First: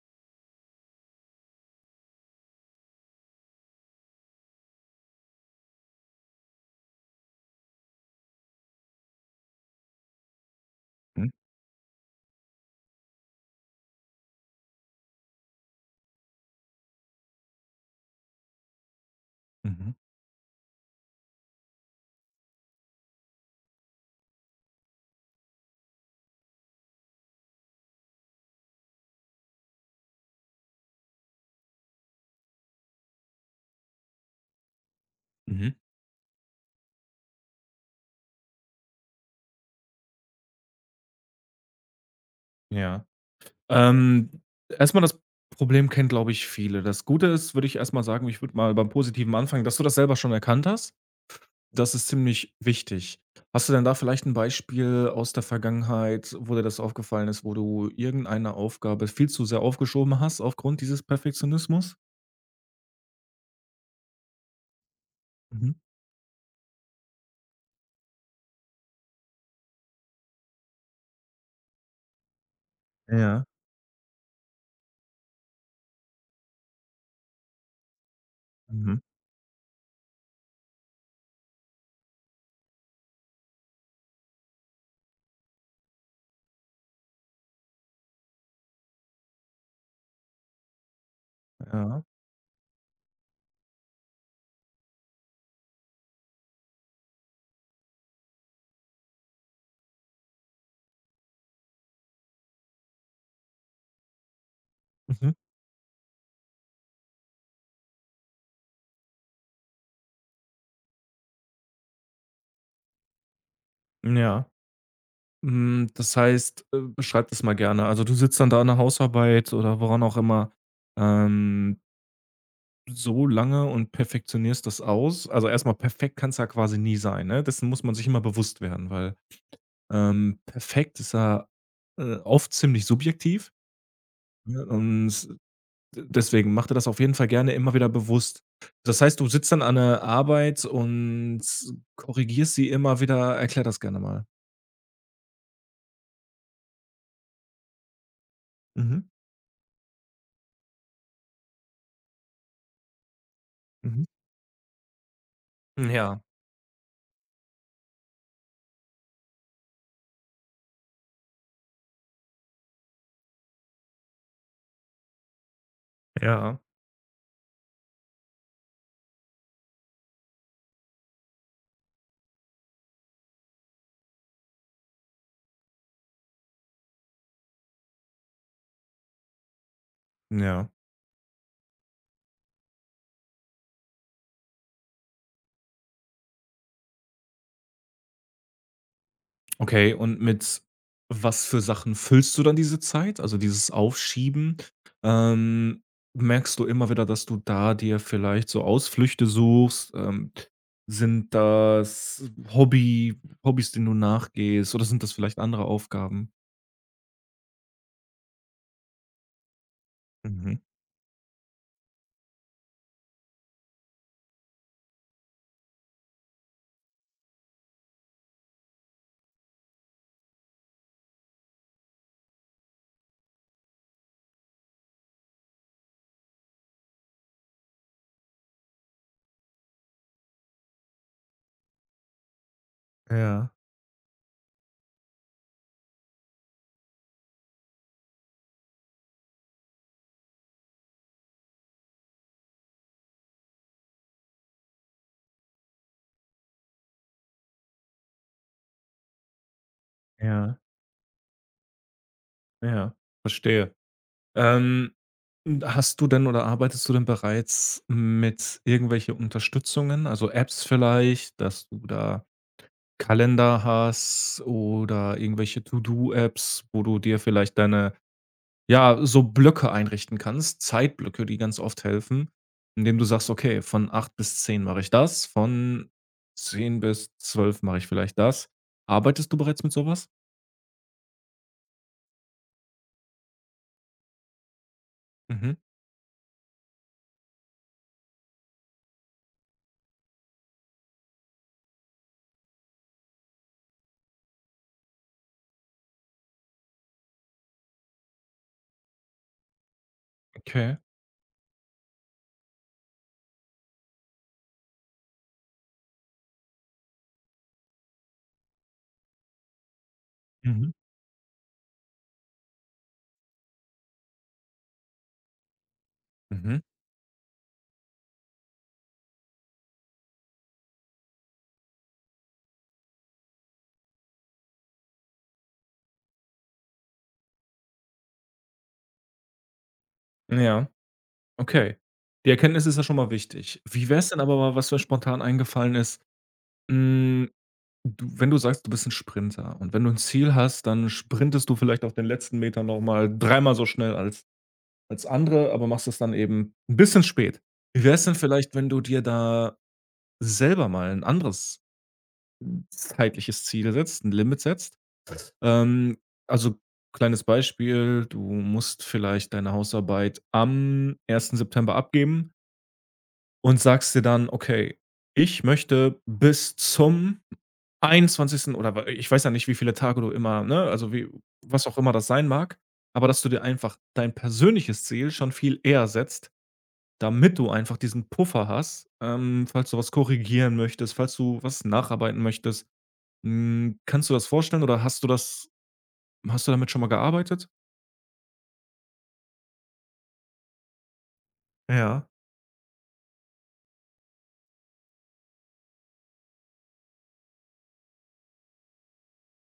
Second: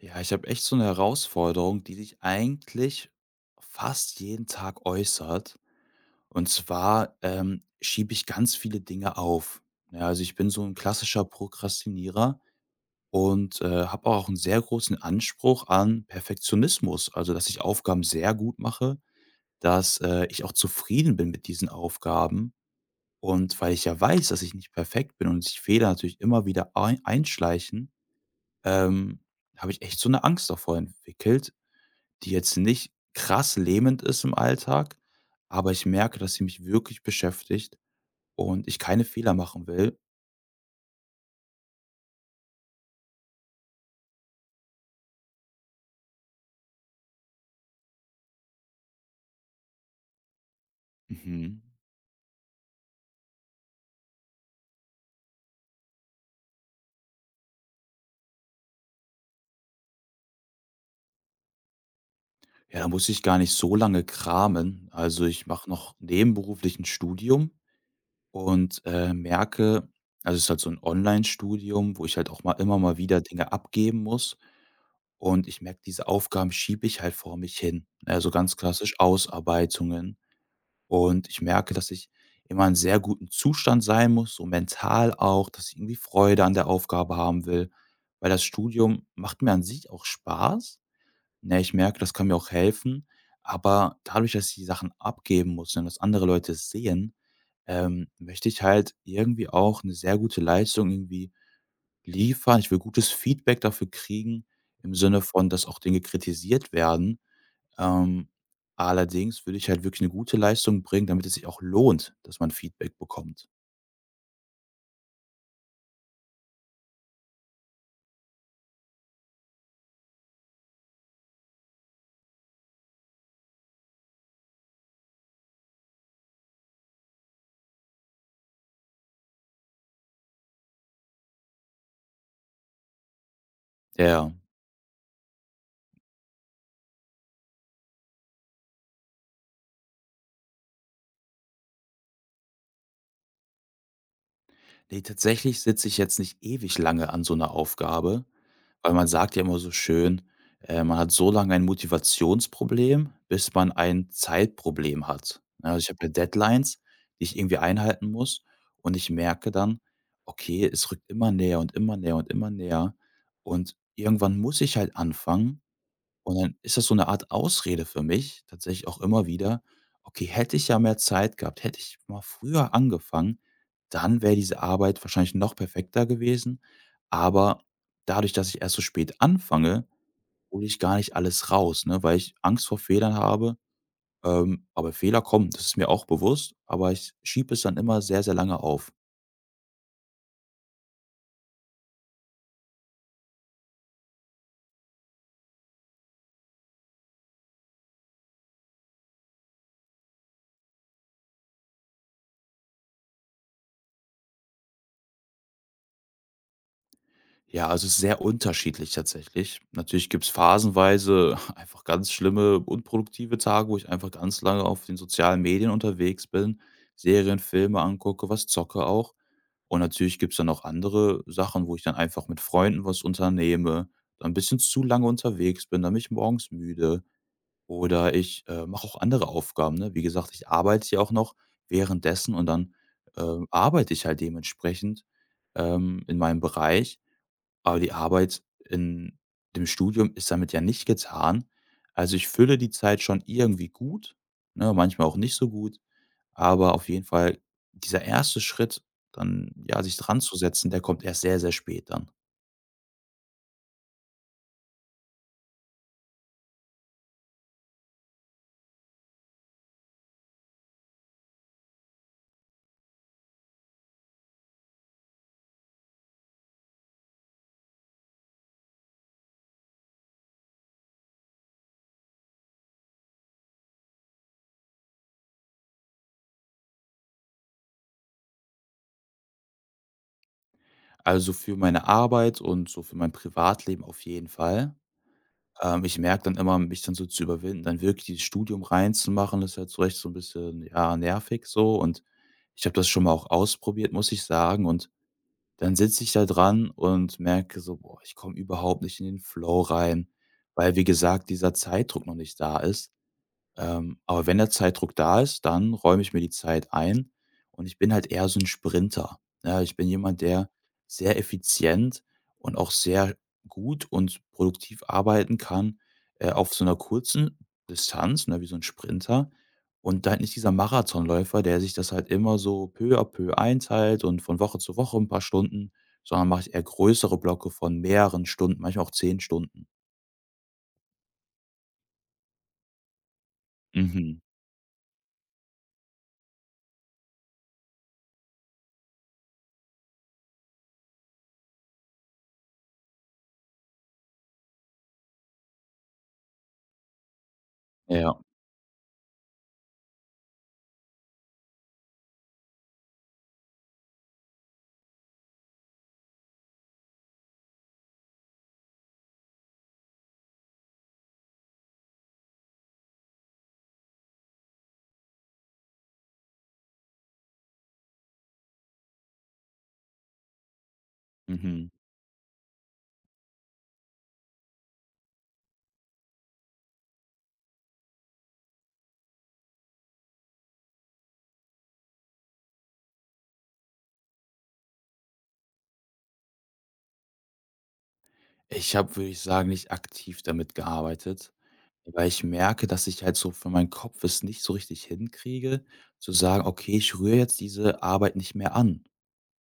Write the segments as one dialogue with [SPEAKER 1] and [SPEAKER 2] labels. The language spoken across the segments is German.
[SPEAKER 1] Ja, ich habe echt so eine Herausforderung, die sich eigentlich fast jeden Tag äußert. Und zwar, schiebe ich ganz viele Dinge auf. Ja, also ich bin so ein klassischer
[SPEAKER 2] Mhm,
[SPEAKER 1] Prokrastinierer und habe auch einen sehr großen Anspruch an Perfektionismus. Also, dass ich Aufgaben sehr gut mache,
[SPEAKER 2] mhm,
[SPEAKER 1] dass ich auch zufrieden bin mit diesen Aufgaben. Und weil ich ja weiß, dass ich nicht perfekt bin und sich Fehler natürlich immer wieder ei einschleichen, ähm, habe ich echt so eine Angst davor entwickelt, die jetzt nicht krass lähmend ist im Alltag, aber
[SPEAKER 2] mhm.
[SPEAKER 1] ich merke, dass sie mich wirklich beschäftigt und ich keine Fehler machen will.
[SPEAKER 2] Ja. Ähm, erst mal das Problem kennen, glaube ich, viele. Das Gute ist, würde ich erst mal sagen, ich würde mal beim Positiven anfangen, dass du das selber schon erkannt hast.
[SPEAKER 1] Mhm.
[SPEAKER 2] Das ist ziemlich wichtig. Hast du denn da vielleicht ein Beispiel aus der Vergangenheit, wo dir das aufgefallen ist, wo du irgendeine Aufgabe viel zu sehr aufgeschoben hast aufgrund dieses Perfektionismus?
[SPEAKER 1] Ja, da muss ich gar nicht so lange kramen. Also ich mache
[SPEAKER 2] Mhm.
[SPEAKER 1] noch nebenberuflich 'n Studium und merke, also es ist halt so ein Online-Studium, wo ich halt auch mal immer mal wieder
[SPEAKER 2] Ja.
[SPEAKER 1] Dinge abgeben muss, und ich merke, diese Aufgaben schiebe ich halt vor mich hin. Also ganz klassisch
[SPEAKER 2] Mhm.
[SPEAKER 1] Ausarbeitungen. Und ich merke, dass ich immer in sehr guten Zustand sein muss, so mental auch, dass ich irgendwie Freude an der Aufgabe haben will, weil das Studium macht mir an sich auch Spaß. Ne, ich merke,
[SPEAKER 2] Ja.
[SPEAKER 1] das kann mir auch helfen, aber dadurch, dass ich die Sachen abgeben muss und dass andere Leute es sehen, möchte ich halt irgendwie auch eine sehr gute Leistung irgendwie liefern. Ich will gutes Feedback dafür kriegen im Sinne
[SPEAKER 2] Mhm.
[SPEAKER 1] von, dass auch Dinge kritisiert werden. Ähm, Allerdings würde ich halt wirklich eine gute Leistung bringen, damit es sich auch lohnt, dass man Feedback bekommt.
[SPEAKER 2] Ja. Hm, das heißt, beschreib das mal gerne. Also, du sitzt dann da an der Hausarbeit oder woran auch immer, ähm so lange und perfektionierst das aus. Also, erstmal mal perfekt kann's ja quasi nie sein, ne? Dessen muss man sich immer bewusst werden, weil, perfekt ist ja, oft ziemlich subjektiv,
[SPEAKER 1] Ja.
[SPEAKER 2] ne? Und s- d deswegen mach dir das auf jeden Fall gerne immer wieder bewusst. Das heißt, du sitzt dann an der Arbeit und korrigierst sie immer wieder. Erklär das gerne mal.
[SPEAKER 1] Ne, tatsächlich sitze ich jetzt nicht ewig lange an so 'ner Aufgabe, weil
[SPEAKER 2] Mhm.
[SPEAKER 1] man sagt ja immer so schön, man hat so lange ein Motivationsproblem, bis man
[SPEAKER 2] Mhm.
[SPEAKER 1] ein Zeitproblem hat. Ne, also, ich habe ja
[SPEAKER 2] Ja,
[SPEAKER 1] Deadlines, die ich irgendwie einhalten muss, und ich merke dann: „Okay, es rückt immer näher und immer näher und immer näher.“ Und irgendwann muss ich halt anfangen. Und dann
[SPEAKER 2] ja,
[SPEAKER 1] ist das so eine Art Ausrede für mich, tatsächlich auch immer wieder: „Okay, hätte ich ja mehr Zeit gehabt, hätte ich mal früher angefangen, dann wäre diese Arbeit wahrscheinlich noch perfekter gewesen.“ Aber dadurch, dass ich erst so spät anfange, hole
[SPEAKER 2] ja.
[SPEAKER 1] ich gar nicht alles raus, ne, weil ich Angst vor Fehlern habe. Aber Fehler kommen, das ist mir auch bewusst, aber ich schiebe es dann immer sehr, sehr lange auf.
[SPEAKER 2] Okay, und mit was für Sachen füllst du dann diese Zeit? Also, dieses Aufschieben, ähm, merkst du immer wieder, dass du da dir vielleicht so Ausflüchte suchst? Sind das Hobbys, denen du nachgehst oder sind das vielleicht andere Aufgaben?
[SPEAKER 1] Ja, also es ist sehr unterschiedlich tatsächlich. Natürlich gibt's
[SPEAKER 2] Mhm.
[SPEAKER 1] phasenweise einfach ganz schlimme, unproduktive Tage, wo ich einfach ganz lange auf den sozialen Medien unterwegs bin, Serien, Filme angucke, was zocke auch. Und natürlich gibt's dann auch andere Sachen, wo ich dann einfach mit Freunden was unternehme, dann 'n bisschen zu lange unterwegs bin, dann bin ich morgens müde, oder ich mache auch andere Aufgaben, ne? Wie gesagt, ich arbeite ja auch noch währenddessen und dann
[SPEAKER 2] Ja,
[SPEAKER 1] arbeite ich halt dementsprechend, in meinem Bereich. Aber die Arbeit in dem Studium ist damit ja nicht getan. Also, ich fülle die Zeit schon irgendwie gut, ne, manchmal auch nicht so gut, aber auf jeden Fall dieser erste Schritt, dann, ja, sich
[SPEAKER 2] ja,
[SPEAKER 1] dranzusetzen, der kommt erst sehr, sehr spät dann.
[SPEAKER 2] ja, verstehe. Ähm, hast du denn oder arbeitest du denn bereits mit irgendwelche Unterstützungen, also Apps vielleicht, dass du da Kalender hast oder irgendwelche To-Do-Apps, wo du dir vielleicht deine ja, so Blöcke einrichten kannst, Zeitblöcke, die ganz oft helfen, indem du sagst: „Okay, von 8 bis 10 mache ich das, von 10 bis 12 mache ich vielleicht das.“ Arbeitest du bereits mit sowas?
[SPEAKER 1] Also, für meine Arbeit und so für mein Privatleben auf jeden Fall.
[SPEAKER 2] Mhm,
[SPEAKER 1] Ich merke dann immer, mich dann so zu überwinden, dann wirklich dieses Studium reinzumachen, das ist halt so echt so ein bisschen, ja, nervig so, und ich habe das schon mal auch ausprobiert, muss ich sagen, und dann sitze ich da dran und merke so: „Boah, ich komme überhaupt nicht in den Flow rein“, weil,
[SPEAKER 2] okay.
[SPEAKER 1] wie gesagt, dieser Zeitdruck noch nicht da ist. Aber wenn der Zeitdruck da ist, dann räume ich mir die Zeit ein, und ich bin halt eher so 'n Sprinter. Ja, ich bin jemand, der
[SPEAKER 2] Mhm,
[SPEAKER 1] sehr effizient und auch sehr gut und produktiv arbeiten kann, auf
[SPEAKER 2] mhm.
[SPEAKER 1] so 'ner kurzen Distanz, ne, wie so 'n Sprinter und halt nicht dieser Marathonläufer, der sich das halt immer so peu à peu einteilt und von Woche zu Woche 'n paar Stunden, sondern mache ich eher größere Blöcke von mehreren Stunden, manchmal auch 10 Stunden.
[SPEAKER 2] Ja, okay. Die Erkenntnis ist ja schon mal wichtig. Wie wäre es
[SPEAKER 1] Mhm.
[SPEAKER 2] denn aber mal, was mir spontan eingefallen ist, hm Du wenn du sagst, du bist ein Sprinter und wenn du ein Ziel hast, dann sprintest du vielleicht auf den letzten Metern noch mal dreimal so schnell als andere, aber machst es dann eben ein bisschen spät. Wie wäre es denn
[SPEAKER 1] Ja.
[SPEAKER 2] vielleicht, wenn du dir da selber mal ein anderes zeitliches Ziel setzt, ein Limit setzt? Ähm, also, kleines Beispiel, du musst vielleicht deine Hausarbeit am 1. September abgeben und sagst dir dann: „Okay, ich möchte bis zum 21., oder wa ich weiß ja nicht, wie viele Tage du immer, ne, also wie was
[SPEAKER 1] Mhm.
[SPEAKER 2] auch immer das sein mag, aber dass du dir einfach dein persönliches Ziel schon viel eher setzt, damit du einfach diesen Puffer hast, falls du was korrigieren möchtest, falls du was nacharbeiten möchtest. Hm, kannst du das vorstellen oder hast du damit schon mal gearbeitet?
[SPEAKER 1] Ich habe, würde ich sagen, nicht aktiv damit gearbeitet,
[SPEAKER 2] Ja.
[SPEAKER 1] weil ich merke, dass ich halt so für meinen Kopf es nicht so richtig hinkriege, zu sagen: „Okay, ich rühre jetzt diese Arbeit nicht mehr an“,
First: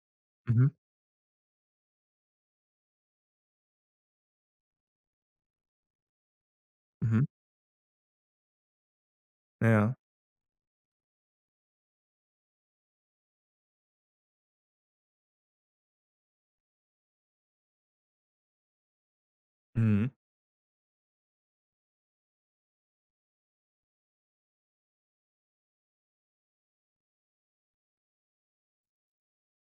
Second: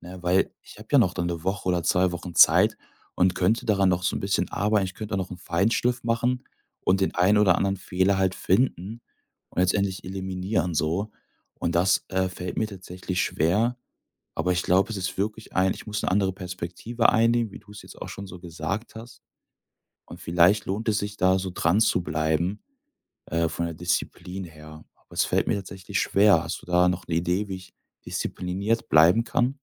[SPEAKER 1] ne? Weil
[SPEAKER 2] Mhm.
[SPEAKER 1] ich habe ja noch dann eine Woche oder 2 Wochen Zeit und könnte daran noch so ein bisschen arbeiten. Ich könnte auch noch einen Feinschliff machen und den
[SPEAKER 2] Mhm.
[SPEAKER 1] einen oder anderen Fehler halt finden und
[SPEAKER 2] Ja.
[SPEAKER 1] letztendlich eliminieren so. Und das fällt mir tatsächlich schwer, aber ich glaube, es ist wirklich ein ich muss eine andere Perspektive einnehmen, wie du es jetzt auch schon so gesagt hast.
[SPEAKER 2] Mhm.
[SPEAKER 1] Und vielleicht lohnt es sich da so dran zu bleiben, von der Disziplin her. Aber es fällt mir tatsächlich schwer. Hast du da noch eine Idee, wie ich diszipliniert bleiben kann?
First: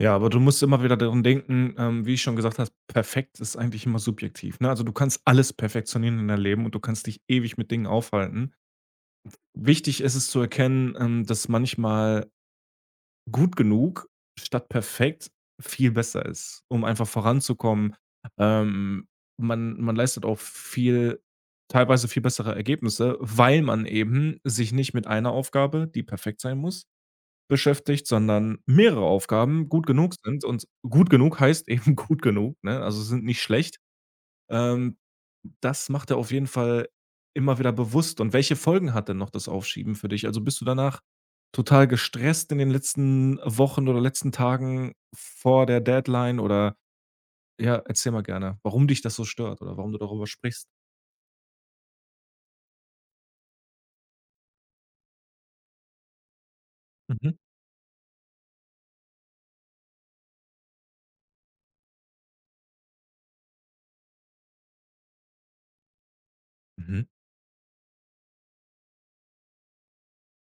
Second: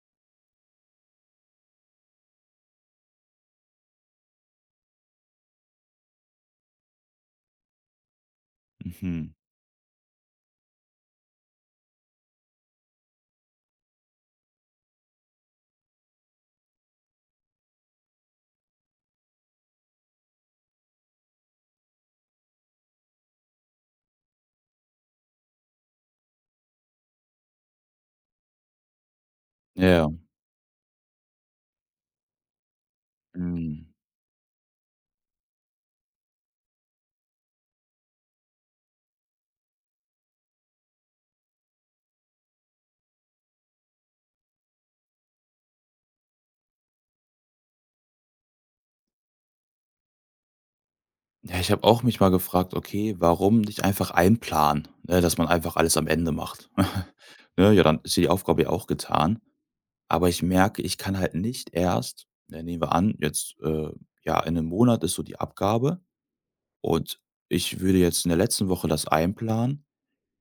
[SPEAKER 2] Ja, aber du musst immer wieder daran denken, wie ich schon gesagt habe, perfekt ist eigentlich immer subjektiv, ne? Also, du kannst alles perfektionieren in deinem Leben und du kannst dich ewig mit Dingen aufhalten.
[SPEAKER 1] Mhm.
[SPEAKER 2] Wichtig ist es zu erkennen, dass manchmal gut genug statt perfekt viel besser ist, um einfach voranzukommen. Ähm, man leistet auch viel teilweise viel bessere Ergebnisse, weil man eben sich nicht mit einer Aufgabe, die perfekt sein muss, beschäftigt, sondern mehrere Aufgaben gut
[SPEAKER 1] Ja.
[SPEAKER 2] genug sind und gut genug heißt eben gut genug, ne? Also, sind nicht schlecht.
[SPEAKER 1] Mhm.
[SPEAKER 2] Ähm, das macht er auf jeden Fall immer wieder bewusst. Und welche Folgen hat denn noch das Aufschieben für dich? Also, bist du danach total gestresst in den letzten Wochen oder letzten Tagen vor der Deadline oder, ja, erzähl mal gerne, warum dich das so stört oder warum du darüber sprichst?
[SPEAKER 1] Ja, ich habe auch mich mal gefragt: „Okay, warum nicht einfach einplanen, ne, dass man einfach alles am Ende macht?“
[SPEAKER 2] Mhm.
[SPEAKER 1] Ne, ja, dann ist ja die Aufgabe ja auch getan. Aber ich merke, ich kann halt nicht erst ne, nehmen wir an, jetzt, ja, in einem Monat ist so die Abgabe,
[SPEAKER 2] Mhm.
[SPEAKER 1] und ich würde jetzt in der letzten Woche das einplanen.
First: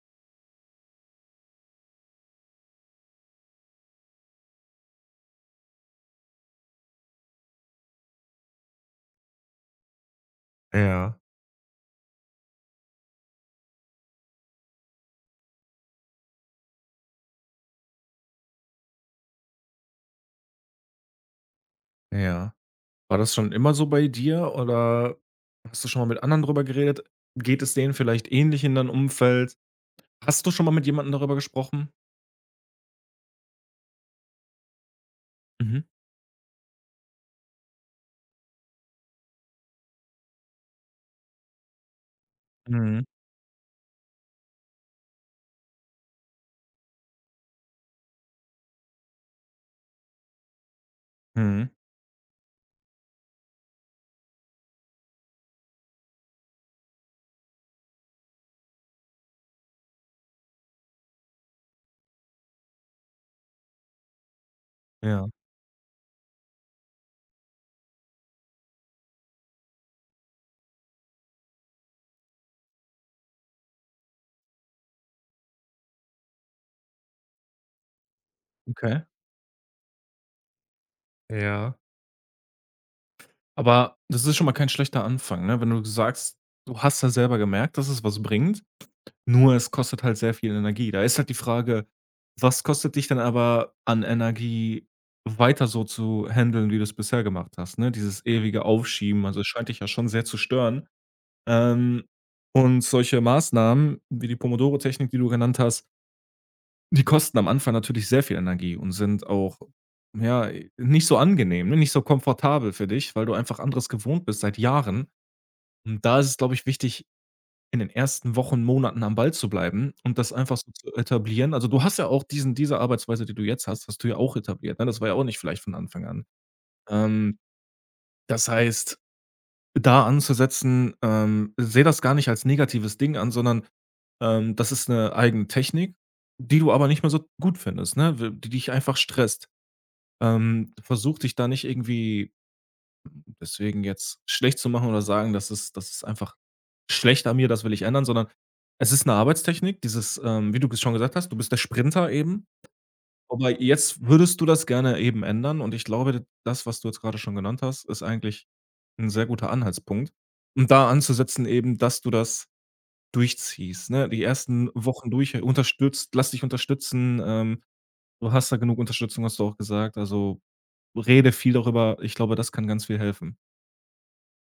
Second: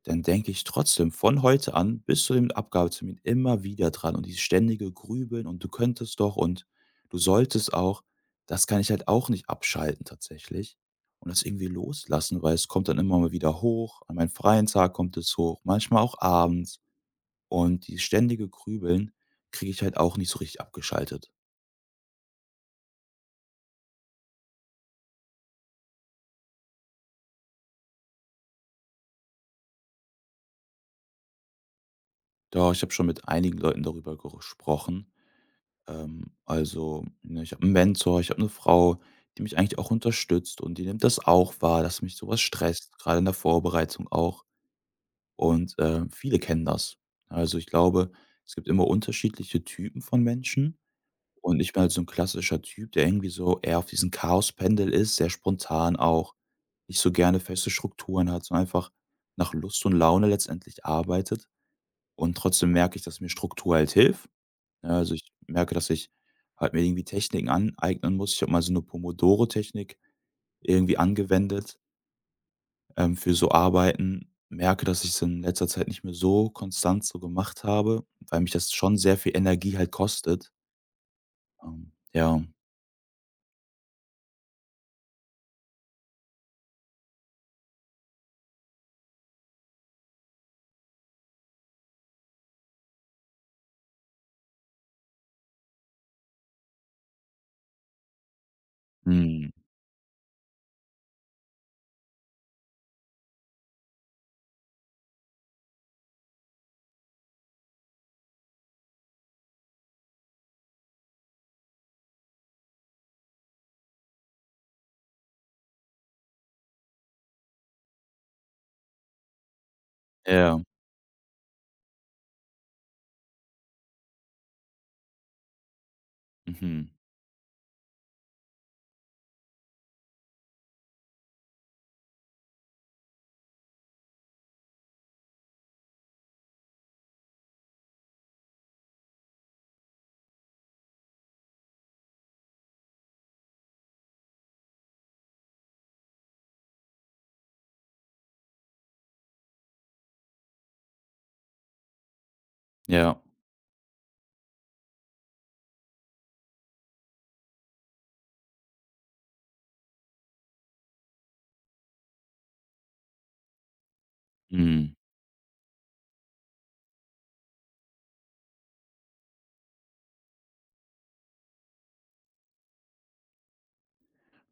[SPEAKER 1] Dann denke ich trotzdem von heute an bis zu dem Abgabetermin immer wieder dran, und dieses ständige Grübeln und du könntest doch und du solltest auch, das kann ich halt auch nicht abschalten tatsächlich
[SPEAKER 2] Ja,
[SPEAKER 1] und das irgendwie loslassen, weil es kommt dann immer mal wieder hoch. An meinem freien Tag kommt es hoch, manchmal auch abends, und dieses ständige Grübeln kriege ich halt auch nicht so richtig abgeschaltet.
[SPEAKER 2] ja. War das schon immer so bei dir oder hast du schon mal mit anderen drüber geredet? Geht es denen vielleicht ähnlich in deinem Umfeld? Hast du schon mal mit jemandem darüber gesprochen?
[SPEAKER 1] Doch, ich habe schon mit einigen Leuten darüber gesprochen.
[SPEAKER 2] Mhm.
[SPEAKER 1] Also, ne, ich habe 'n Mentor, ich habe eine Frau, die mich eigentlich auch unterstützt und die nimmt das auch wahr, dass mich sowas stresst,
[SPEAKER 2] Mhm.
[SPEAKER 1] gerade in der Vorbereitung auch. Und viele kennen das. Also, ich glaube, es gibt immer unterschiedliche Typen von Menschen, und
[SPEAKER 2] Mhm.
[SPEAKER 1] ich bin halt so 'n klassischer Typ, der irgendwie so eher auf diesen Chaospendel ist, sehr spontan auch, nicht so gerne feste Strukturen hat, sondern einfach nach Lust und Laune letztendlich arbeitet. Und trotzdem merke ich, dass mir Struktur halt hilft. Ja, also
[SPEAKER 2] Ja,
[SPEAKER 1] ich merke, dass ich halt mir irgendwie Techniken aneignen muss. Ich habe mal so eine Pomodoro-Technik irgendwie angewendet, für so Arbeiten. Merke, dass ich es in letzter Zeit nicht mehr so konstant so gemacht habe, weil mich das schon
[SPEAKER 2] okay.
[SPEAKER 1] sehr viel Energie halt kostet.
[SPEAKER 2] Ja.
[SPEAKER 1] Ja.
[SPEAKER 2] Aber das ist schon mal kein schlechter Anfang, ne? Wenn du sagst, du hast ja selber gemerkt, dass es was bringt, nur es kostet halt sehr viel Energie. Da ist halt die Frage, was kostet dich denn aber an Energie, weiter so zu handeln, wie du es bisher gemacht hast, ne? Dieses ewige Aufschieben, also es
[SPEAKER 1] Mhm.
[SPEAKER 2] scheint dich ja schon sehr zu stören. Ähm, und solche Maßnahmen wie die Pomodoro-Technik, die du genannt hast, die kosten am Anfang natürlich sehr viel Energie und sind auch, ja, nicht so angenehm, ne, nicht so komfortabel für dich, weil du einfach anderes gewohnt bist seit Jahren. Und da ist es, glaube ich, wichtig, in den ersten Wochen, Monaten am Ball zu bleiben und das einfach
[SPEAKER 1] Ja.
[SPEAKER 2] so zu etablieren. Also, du hast ja auch diese Arbeitsweise, die du jetzt hast, hast du ja auch etabliert, ne? Das war ja auch nicht vielleicht von Anfang an.
[SPEAKER 1] Mhm.
[SPEAKER 2] Ähm, das heißt, da anzusetzen, sehe das gar nicht als negatives Ding an, sondern das ist eine eigene Technik, die du aber nicht mehr so gut findest, ne, w die dich einfach stresst. Versuche dich da nicht irgendwie deswegen jetzt schlecht zu machen oder sagen: das ist einfach schlecht an mir, das will ich ändern“, sondern es ist eine Arbeitstechnik, dieses, wie du es schon gesagt hast, du bist der Sprinter eben,
[SPEAKER 1] Ja.
[SPEAKER 2] aber jetzt würdest du das gerne eben ändern und ich glaube, das, was du jetzt gerade schon genannt hast, ist eigentlich 'n sehr guter Anhaltspunkt, um da anzusetzen eben, dass du das durchziehst, ne? Die ersten
[SPEAKER 1] Mhm.
[SPEAKER 2] Wochen durch unterstützt lass dich unterstützen, du hast da genug Unterstützung, hast du auch gesagt, also, rede viel darüber. Ich glaube, das kann ganz viel helfen.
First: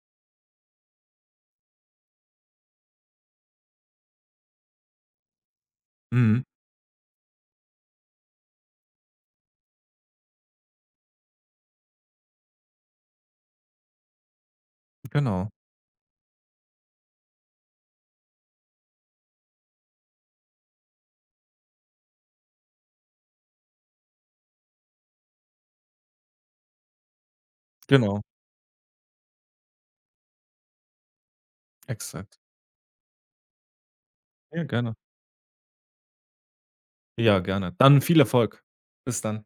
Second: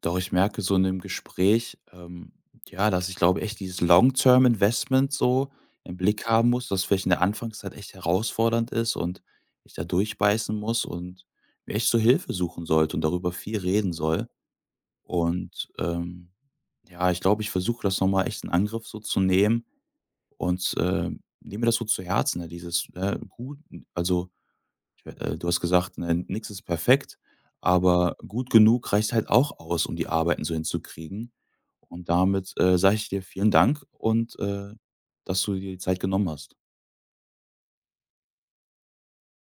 [SPEAKER 1] Doch ich merke so in dem Gespräch, ja, dass ich glaube echt dieses Long-Term-Investment so im Blick
[SPEAKER 2] Mhm.
[SPEAKER 1] haben muss, das vielleicht in der Anfangszeit echt herausfordernd ist, und ich da durchbeißen muss und mir echt so Hilfe suchen sollte und darüber viel reden soll.
[SPEAKER 2] Genau,
[SPEAKER 1] Und ja, ich glaube, ich versuche das nochmal echt in Angriff so zu nehmen und nehme das so zu Herzen, ne, dieses gut, also ich du hast gesagt, ne, nix ist perfekt, aber
[SPEAKER 2] genau,
[SPEAKER 1] gut genug reicht halt auch aus, um die Arbeiten so hinzukriegen. Und
[SPEAKER 2] exakt.
[SPEAKER 1] damit sage ich dir vielen Dank und,
[SPEAKER 2] Ja,
[SPEAKER 1] äh,
[SPEAKER 2] gerne.
[SPEAKER 1] dass du dir die Zeit genommen hast.
[SPEAKER 2] Ja, gerne. Dann viel Erfolg. Bis dann.